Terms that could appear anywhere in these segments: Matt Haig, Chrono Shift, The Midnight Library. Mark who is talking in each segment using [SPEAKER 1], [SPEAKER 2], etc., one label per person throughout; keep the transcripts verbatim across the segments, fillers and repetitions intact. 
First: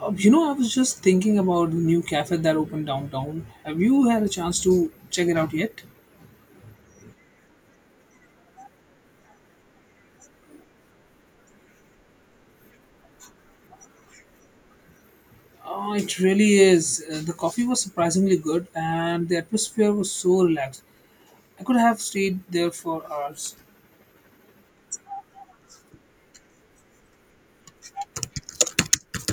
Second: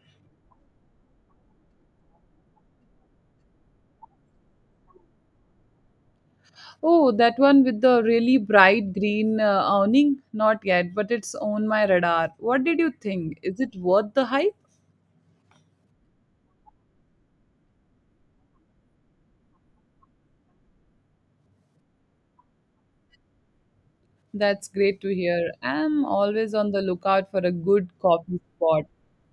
[SPEAKER 1] Uh, you know, I was just thinking about the new cafe that opened downtown. Have you had a chance to check it out yet?
[SPEAKER 2] Oh, that one with the really bright green uh, awning? Not yet, but it's on my radar. What did you think? Is it worth the hype?
[SPEAKER 1] Uh, it really is. Uh, the coffee was surprisingly good, and the atmosphere was so relaxed. I could have stayed there for hours.
[SPEAKER 2] That's great to hear. I'm always on the lookout for a good coffee spot.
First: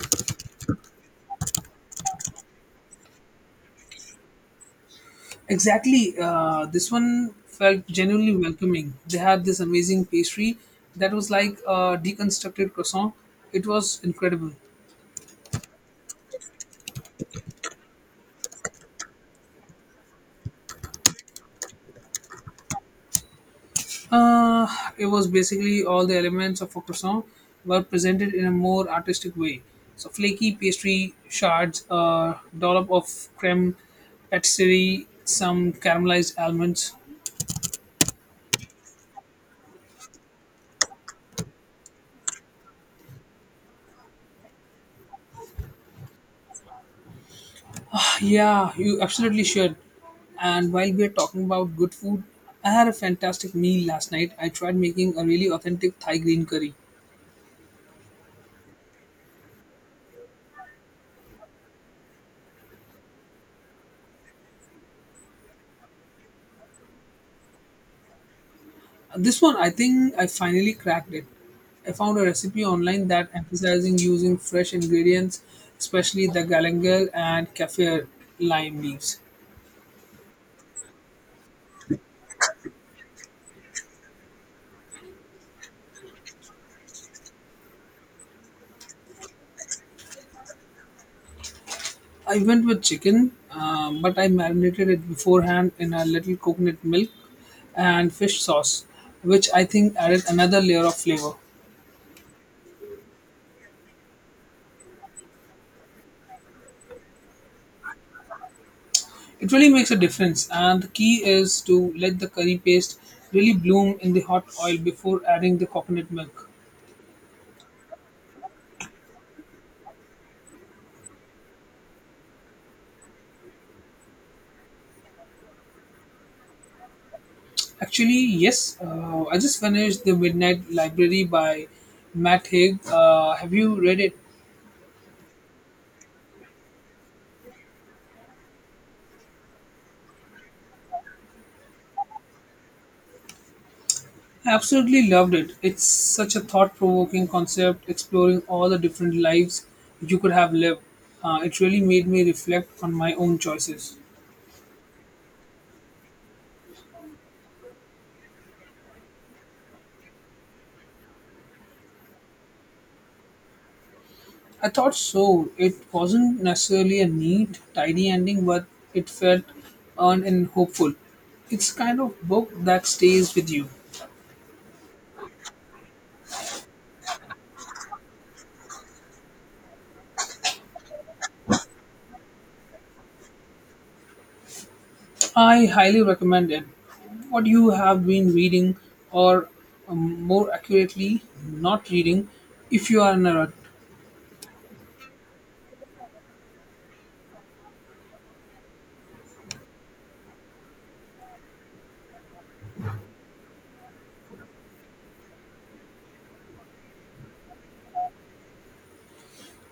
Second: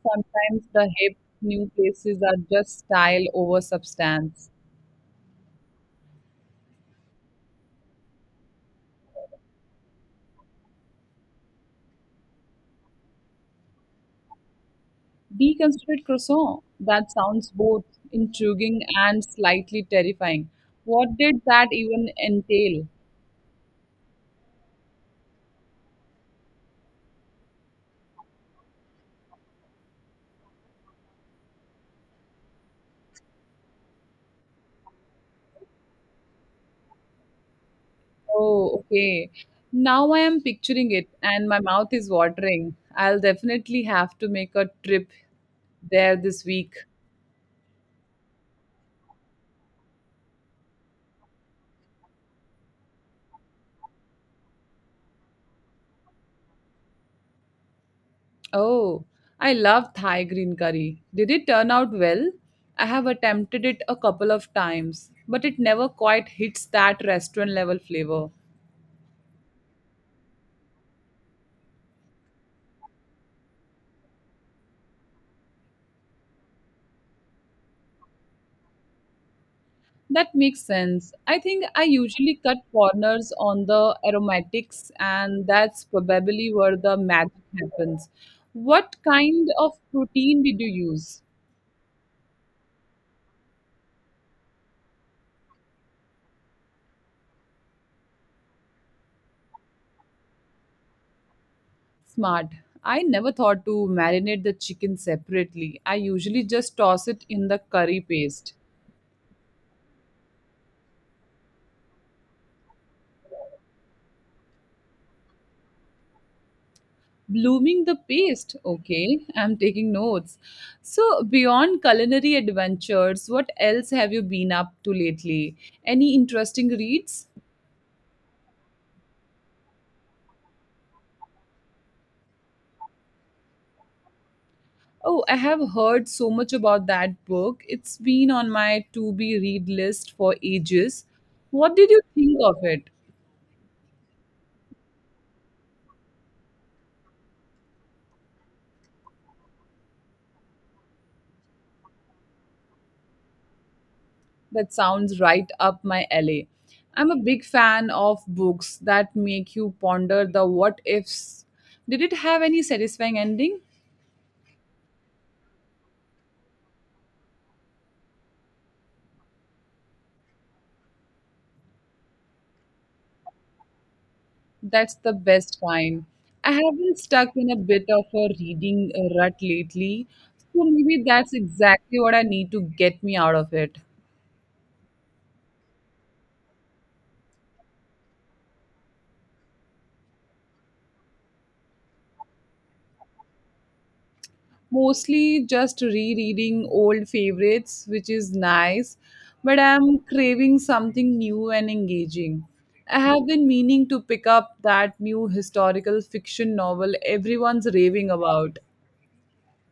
[SPEAKER 2] Sometimes the hip new places are just style over substance.
[SPEAKER 1] Exactly. Uh, this one felt genuinely welcoming. They had this amazing pastry that was like a deconstructed croissant. It was incredible.
[SPEAKER 2] Deconstructed croissant. That sounds both intriguing and slightly terrifying. What did that even entail?
[SPEAKER 1] Uh, it was basically all the elements of a croissant were presented in a more artistic way. So flaky pastry shards, a dollop of creme patisserie, some caramelized almonds.
[SPEAKER 2] Oh, okay. Now I am picturing it and my mouth is watering. I'll definitely have to make a trip there this week.
[SPEAKER 1] Yeah, you absolutely should. And while we are talking about good food, I had a fantastic meal last night. I tried making a really authentic Thai green curry.
[SPEAKER 2] Oh, I love Thai green curry. Did it turn out well? I have attempted it a couple of times, but it never quite hits that restaurant level flavor.
[SPEAKER 1] This one, I think I finally cracked it. I found a recipe online that emphasizing using fresh ingredients, especially the galangal and kaffir lime leaves.
[SPEAKER 2] That makes sense. I think I usually cut corners on the aromatics, and that's probably where the magic happens. What kind of protein did you use?
[SPEAKER 1] I went with chicken, uh, but I marinated it beforehand in a little coconut milk and fish sauce, which I think added another layer of flavor.
[SPEAKER 2] Smart. I never thought to marinate the chicken separately. I usually just toss it in the curry paste.
[SPEAKER 1] It really makes a difference, and the key is to let the curry paste really bloom in the hot oil before adding the coconut milk.
[SPEAKER 2] Blooming the paste. Okay, I'm taking notes. So, beyond culinary adventures, what else have you been up to lately? Any interesting reads?
[SPEAKER 1] Actually, yes. Uh, I just finished The Midnight Library by Matt Haig. Uh, have you read it?
[SPEAKER 2] Oh, I have heard so much about that book. It's been on my to be read list for ages. What did you think of it?
[SPEAKER 1] I absolutely loved it. It's such a thought provoking concept, exploring all the different lives you could have lived. Uh, it really made me reflect on my own choices.
[SPEAKER 2] That sounds right up my alley. I'm a big fan of books that make you ponder the what ifs. Did it have any satisfying ending?
[SPEAKER 1] I thought so. It wasn't necessarily a neat, tidy ending, but it felt earned and hopeful. It's kind of book that stays with you.
[SPEAKER 2] That's the best kind. I have been stuck in a bit of a reading rut lately, so maybe that's exactly what I need to get me out of it.
[SPEAKER 1] I highly recommend it. What you have been reading, or um, more accurately, not reading, if you are in a rut.
[SPEAKER 2] Mostly just rereading old favorites, which is nice, but I'm craving something new and engaging. I have been meaning to pick up that new historical fiction novel everyone's raving about.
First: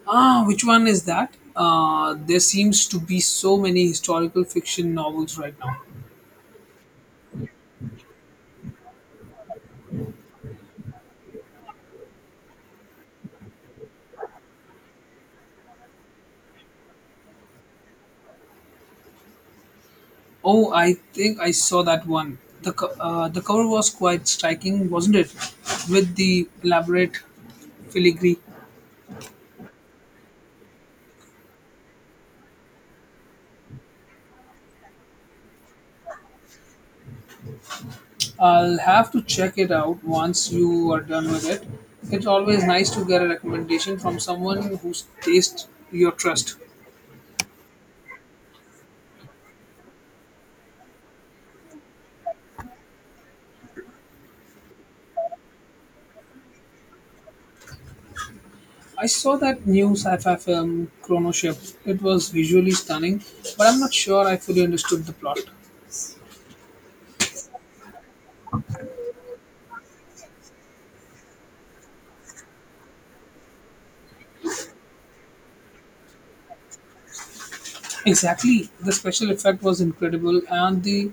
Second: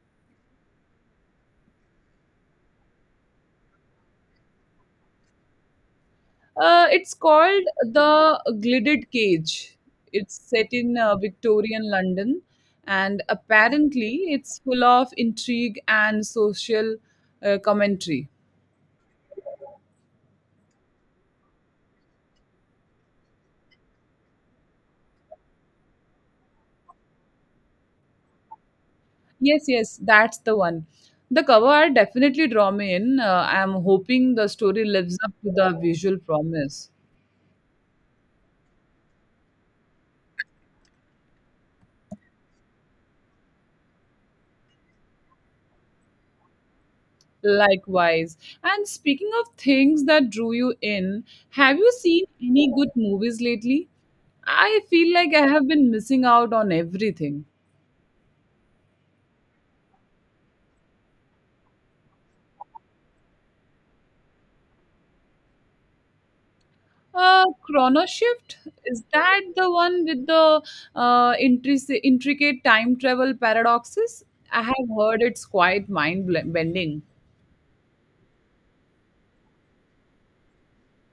[SPEAKER 1] Ah, which one is that? Uh, there seems to be so many historical fiction novels right now.
[SPEAKER 2] Uh, it's called The Gilded Cage. It's set in uh, Victorian London, and apparently, it's full of intrigue and social uh, commentary.
[SPEAKER 1] Oh, I think I saw that one. The, co- uh, the cover was quite striking, wasn't it? With the elaborate filigree.
[SPEAKER 2] Yes, yes, that's the one. The cover art definitely draw me in. Uh, I'm hoping the story lives up to the visual promise.
[SPEAKER 1] I'll have to check it out once you are done with it. It's always nice to get a recommendation from someone whose taste your trust.
[SPEAKER 2] Likewise. And speaking of things that drew you in, have you seen any good movies lately? I feel like I have been missing out on everything.
[SPEAKER 1] I saw that new sci-fi film Chrono Shift. It was visually stunning, but I'm not sure I fully understood the plot.
[SPEAKER 2] Uh, Chrono Shift, is that the one with the uh, intric- intricate time travel paradoxes? I have heard it's quite mind bending.
[SPEAKER 1] Exactly. The special effect was incredible and the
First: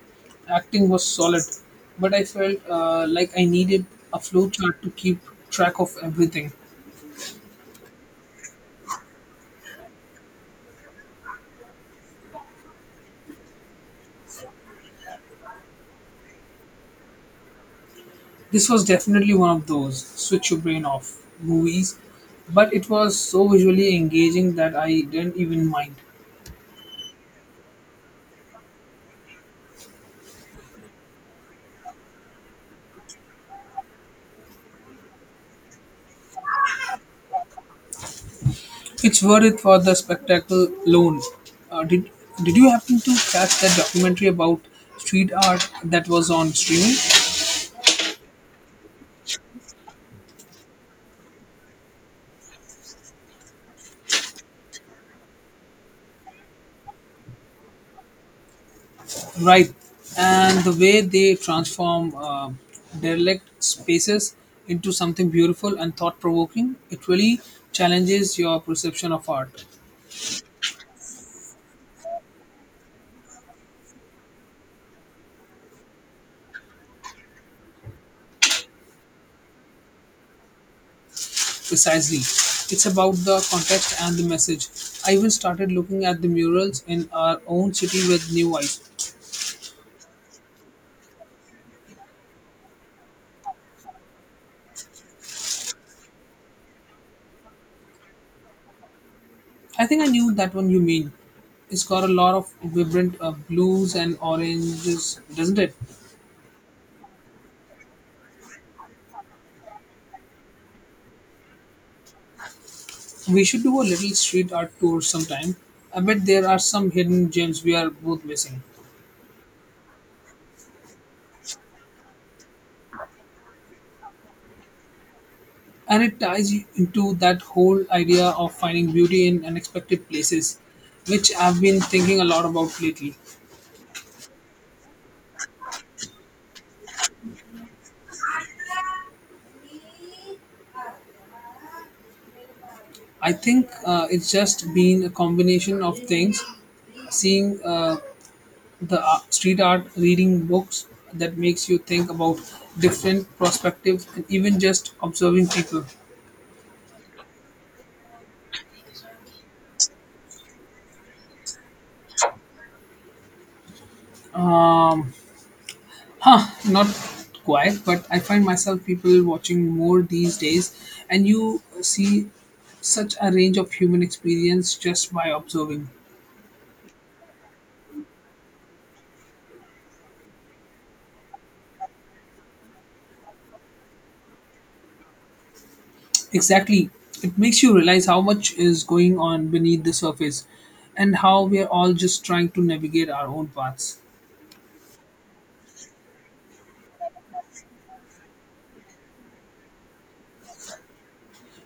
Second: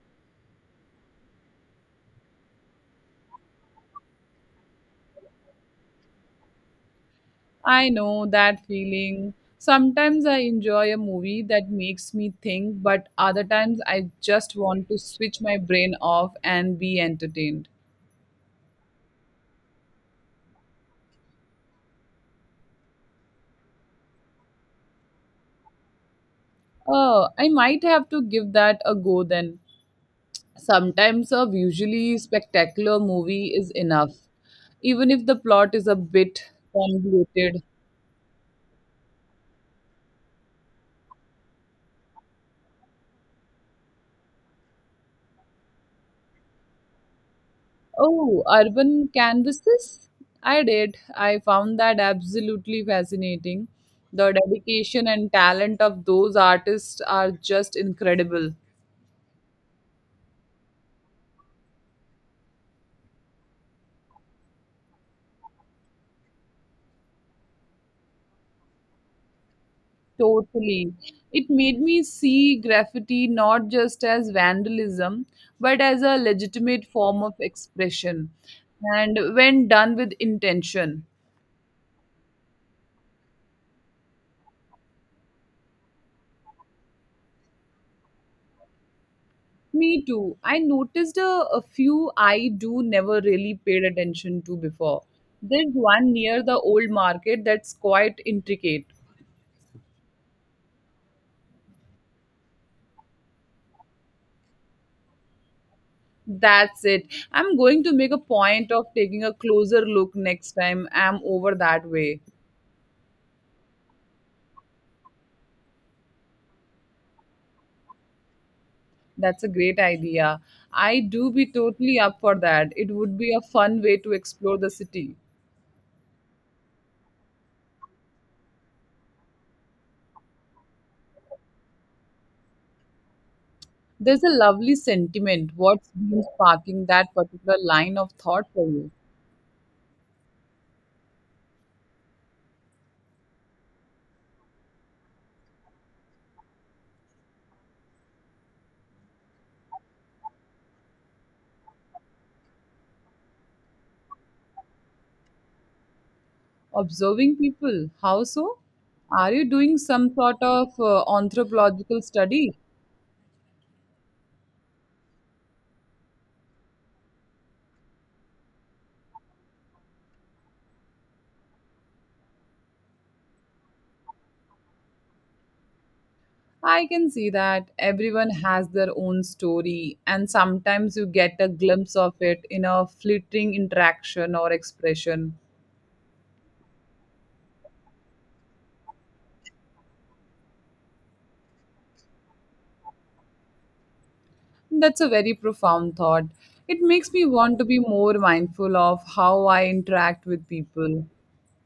[SPEAKER 1] acting was solid, but I felt uh, like I needed a flow chart to keep track of everything.
[SPEAKER 2] I know that feeling. Sometimes I enjoy a movie that makes me think, but other times I just want to switch my brain off and be entertained.
[SPEAKER 1] This was definitely one of those switch your brain off movies, but it was so visually engaging that I didn't even mind.
[SPEAKER 2] Oh, I might have to give that a go then. Sometimes a visually spectacular movie is enough, even if the plot is a bit convoluted.
[SPEAKER 1] It's worth it for the spectacle alone. Uh, did Did you happen to catch that documentary about street art that was on streaming?
[SPEAKER 2] Oh, urban canvases? I did. I found that absolutely fascinating. The dedication and talent of those artists are just incredible.
[SPEAKER 1] Right, and the way they transform uh, derelict spaces into something beautiful and thought provoking, it really challenges your perception of art.
[SPEAKER 2] Totally. It made me see graffiti not just as vandalism, but as a legitimate form of expression, and when done with intention.
[SPEAKER 1] Precisely. It's about the context and the message. I even started looking at the murals in our own city with new eyes.
[SPEAKER 2] Me too. I noticed a, a few I do never really paid attention to before. There's one near the old market that's quite intricate.
[SPEAKER 1] I think I knew that one you mean. It's got a lot of vibrant uh, blues and oranges, doesn't it?
[SPEAKER 2] That's it. I'm going to make a point of taking a closer look next time I'm over that way.
[SPEAKER 1] We should do a little street art tour sometime. I bet there are some hidden gems we are both missing.
[SPEAKER 2] That's a great idea. I do be totally up for that. It would be a fun way to explore the city.
[SPEAKER 1] And it ties you into that whole idea of finding beauty in unexpected places, which I've been thinking a lot about lately.
[SPEAKER 2] There's a lovely sentiment. What's been sparking that particular line of thought for you?
[SPEAKER 1] I think uh, it's just been a combination of things, seeing uh, the ar- street art, reading books that makes you think about different perspectives, and even just observing people.
[SPEAKER 2] Observing people. How so? Are you doing some sort of uh, anthropological study?
[SPEAKER 1] Um, huh, not quite, but I find myself people watching more these days, and you see such a range of human experience just by observing.
[SPEAKER 2] I can see that everyone has their own story, and sometimes you get a glimpse of it in a fleeting interaction or expression.
[SPEAKER 1] Exactly. It makes you realize how much is going on beneath the surface and how we're all just trying to navigate our own paths.
[SPEAKER 2] That's a very profound thought. It makes me want to be more mindful of how I interact with people.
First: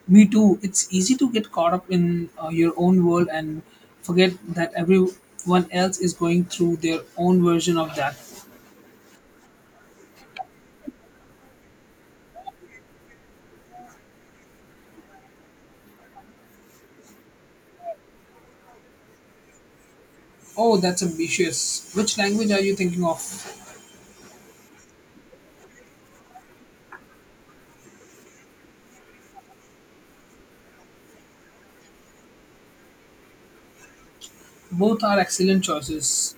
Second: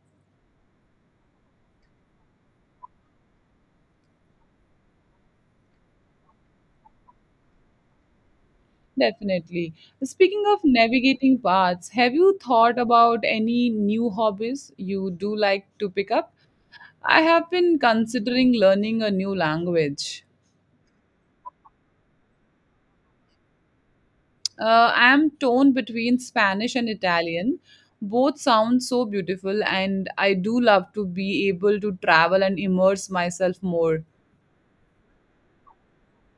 [SPEAKER 1] Me too. It's easy to get caught up in uh, your own world and forget that everyone else is going through their own version of that.
[SPEAKER 2] Definitely. Speaking of navigating paths, have you thought about any new hobbies you do like to pick up? I have been considering learning a new language.
[SPEAKER 1] Oh, that's ambitious. Which language are you thinking of?
[SPEAKER 2] Uh, I am torn between Spanish and Italian. Both sound so beautiful, and I do love to be able to travel and immerse myself more.
[SPEAKER 1] Both are excellent choices.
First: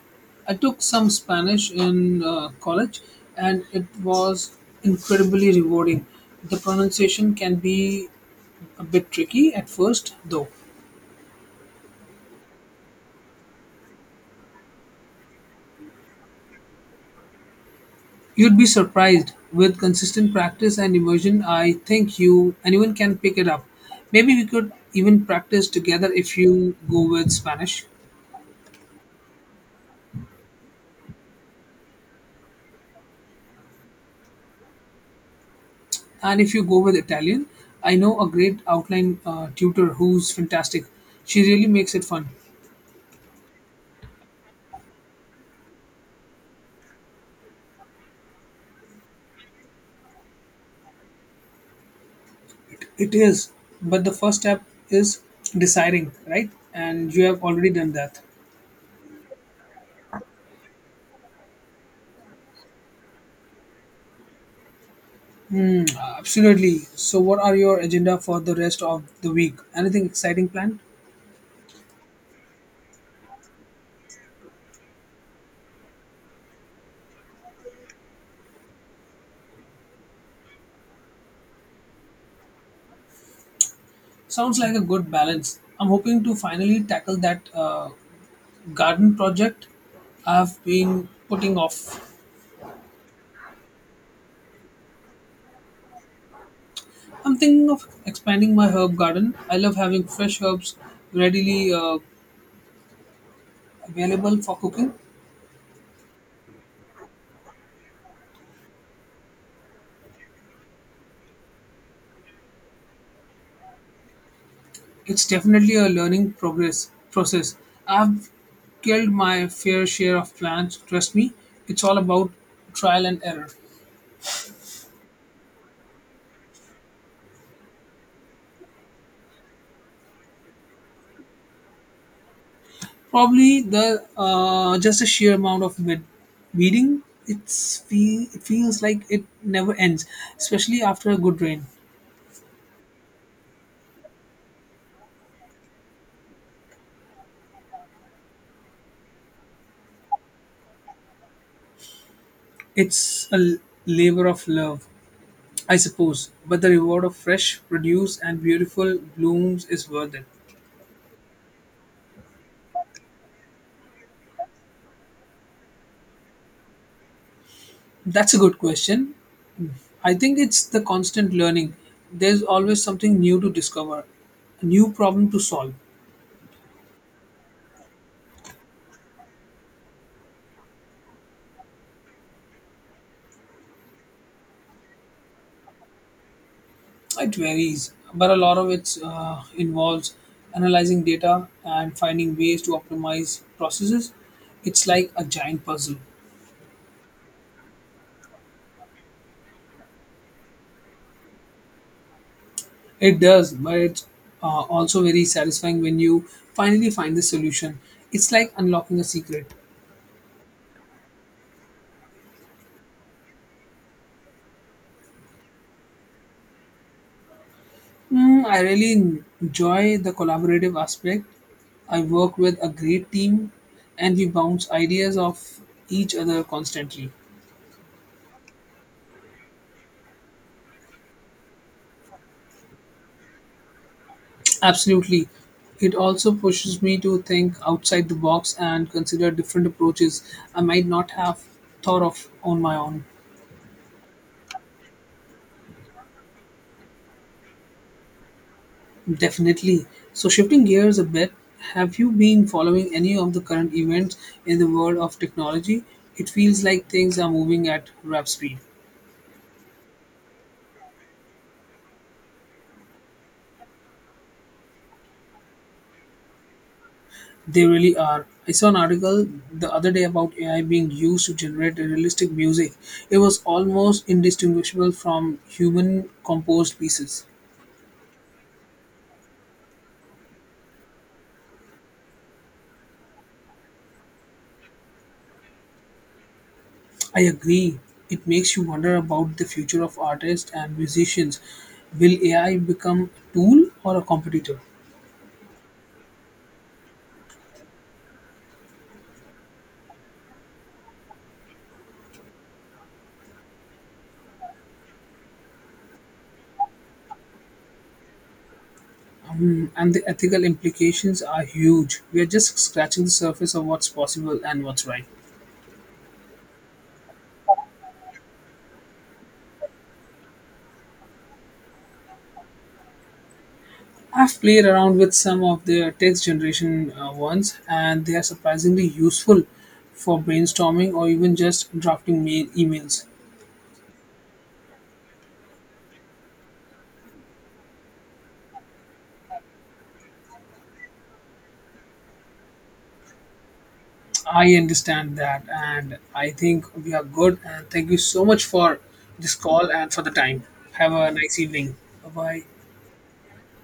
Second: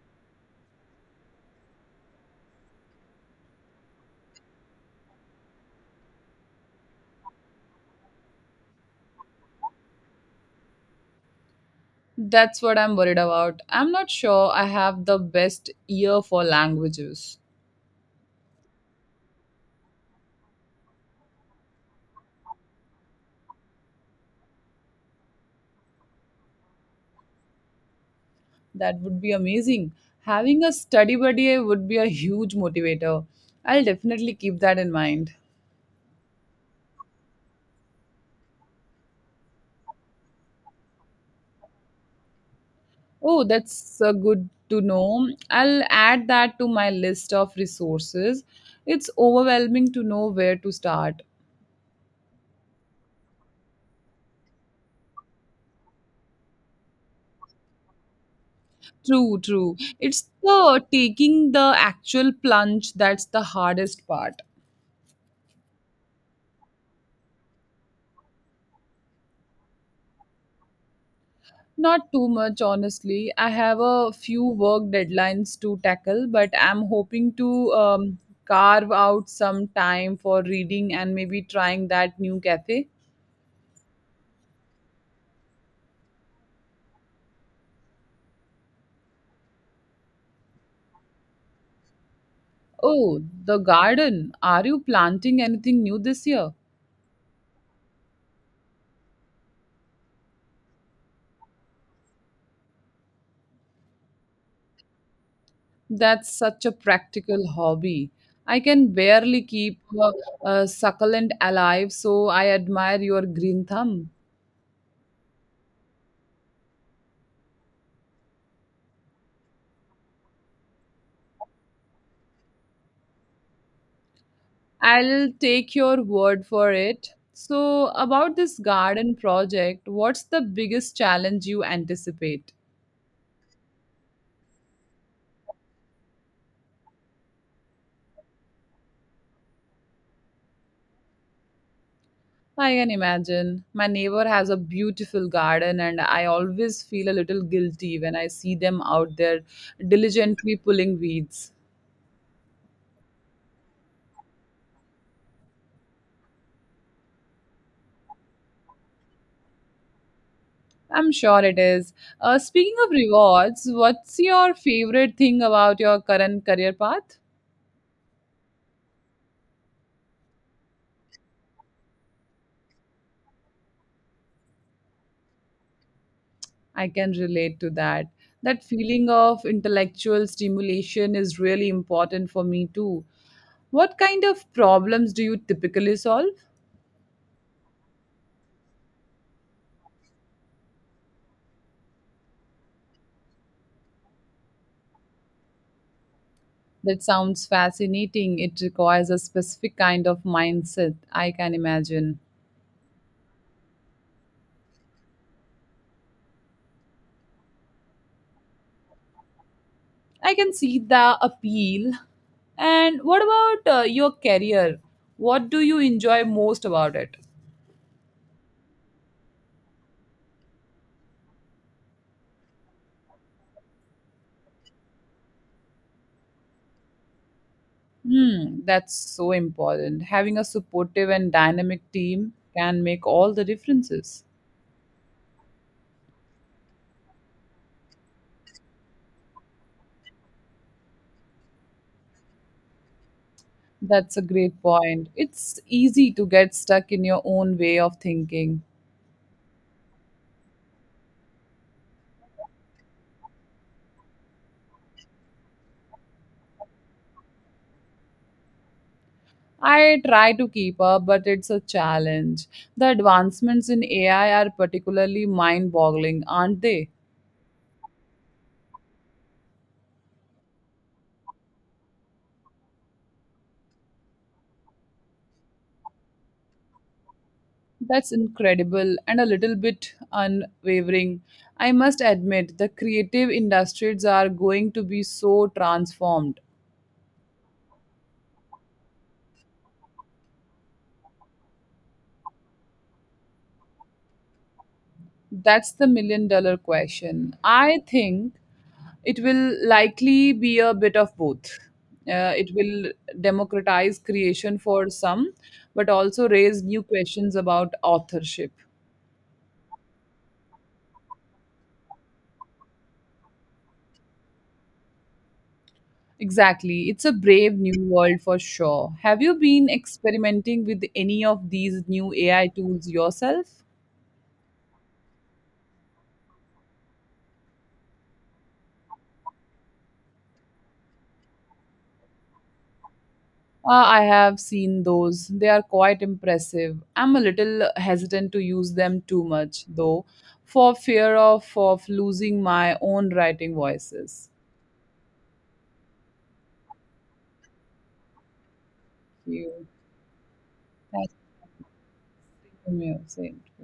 [SPEAKER 1] I took some Spanish in uh, college and it was incredibly rewarding. The pronunciation can be a bit tricky at first, though.
[SPEAKER 2] That's what I'm worried about. I'm not sure I have the best ear for languages.
[SPEAKER 1] You'd be surprised with consistent practice and immersion. I think you anyone can pick it up. Maybe we could even practice together if you go with Spanish
[SPEAKER 2] That would be amazing. Having a study buddy would be a huge motivator. I'll definitely keep that in mind.
[SPEAKER 1] and if you go with Italian. I know a great outline uh, tutor who's fantastic. She really makes it fun.
[SPEAKER 2] Oh, that's uh, good to know. I'll add that to my list of resources. It's overwhelming to know where to start.
[SPEAKER 1] It is, but the first step is deciding, right? And you have already done that.
[SPEAKER 2] True, true. It's the taking the actual plunge that's the hardest part.
[SPEAKER 1] Uh, Absolutely. So, what are your agenda for the rest of the week? Anything exciting planned?
[SPEAKER 2] Not too much, honestly. I have a few work deadlines to tackle, but I'm hoping to um, carve out some time for reading and maybe trying that new cafe.
[SPEAKER 1] Sounds like a good balance. I'm hoping to finally tackle that uh, garden project I've been putting off.
[SPEAKER 2] Oh, the garden. Are you planting anything new this year?
[SPEAKER 1] I'm thinking of expanding my herb garden. I love having fresh herbs readily uh, available for cooking.
[SPEAKER 2] That's such a practical hobby. I can barely keep a, a succulent alive, so I admire your green thumb.
[SPEAKER 1] It's definitely a learning progress process. I've killed my fair share of plans. Trust me, it's all about trial and error.
[SPEAKER 2] I'll take your word for it. So, about this garden project, what's the biggest challenge you anticipate?
[SPEAKER 1] Probably the uh, just a sheer amount of weed- weeding. It's feel, it feels like it never ends, especially after a good rain.
[SPEAKER 2] I can imagine. My neighbor has a beautiful garden, and I always feel a little guilty when I see them out there diligently pulling weeds.
[SPEAKER 1] It's a l- labor of love, I suppose, but the reward of fresh produce and beautiful blooms is worth it.
[SPEAKER 2] I'm sure it is. Uh, speaking of rewards, what's your favorite thing about your current career path?
[SPEAKER 1] That's a good question. I think it's the constant learning. There's always something new to discover, a new problem to solve.
[SPEAKER 2] I can relate to that. That feeling of intellectual stimulation is really important for me too. What kind of problems do you typically solve?
[SPEAKER 1] It varies, but a lot of it uh, involves analyzing data and finding ways to optimize processes. It's like a giant puzzle.
[SPEAKER 2] That sounds fascinating. It requires a specific kind of mindset, I can imagine.
[SPEAKER 1] It does, but it's uh, also very satisfying when you finally find the solution. It's like unlocking a secret.
[SPEAKER 2] I can see the appeal. And what about uh, your career? What do you enjoy most about it?
[SPEAKER 1] Mm, I really en- enjoy the collaborative aspect. I work with a great team and we bounce ideas off each other constantly.
[SPEAKER 2] Hmm, that's so important. Having a supportive and dynamic team can make all the differences.
[SPEAKER 1] Absolutely. It also pushes me to think outside the box and consider different approaches I might not have thought of on my own.
[SPEAKER 2] That's a great point. It's easy to get stuck in your own way of thinking.
[SPEAKER 1] Definitely. So, shifting gears a bit, have you been following any of the current events in the world of technology? It feels like things are moving at rap speed.
[SPEAKER 2] I try to keep up, but it's a challenge. The advancements in A I are particularly mind boggling, aren't they?
[SPEAKER 1] They really are. I saw an article the other day about A I being used to generate realistic music. It was almost indistinguishable from human composed pieces.
[SPEAKER 2] That's incredible and a little bit unwavering. I must admit, the creative industries are going to be so transformed.
[SPEAKER 1] I agree. It makes you wonder about the future of artists and musicians. Will A I become a tool or a competitor?
[SPEAKER 2] That's the million dollar question. I think it will likely be a bit of both. Uh, it will democratize creation for some, but also raise new questions about authorship.
[SPEAKER 1] And the ethical implications are huge. We are just scratching the surface of what's possible and what's right.
[SPEAKER 2] Exactly. It's a brave new world for sure. Have you been experimenting with any of these new A I tools yourself?
[SPEAKER 1] I've played around with some of the text generation uh, ones, and they are surprisingly useful for brainstorming or even just drafting mail emails.
[SPEAKER 2] Uh, I have seen those. They are quite impressive. I'm a little hesitant to use them too much, though, for fear of, of losing my own writing voices.
[SPEAKER 1] I understand that, and I think we are good. And thank you so much for this
[SPEAKER 2] You,
[SPEAKER 1] call and for the time. Have a
[SPEAKER 2] thank
[SPEAKER 1] nice
[SPEAKER 2] you
[SPEAKER 1] evening. Bye bye.
[SPEAKER 2] for your saying.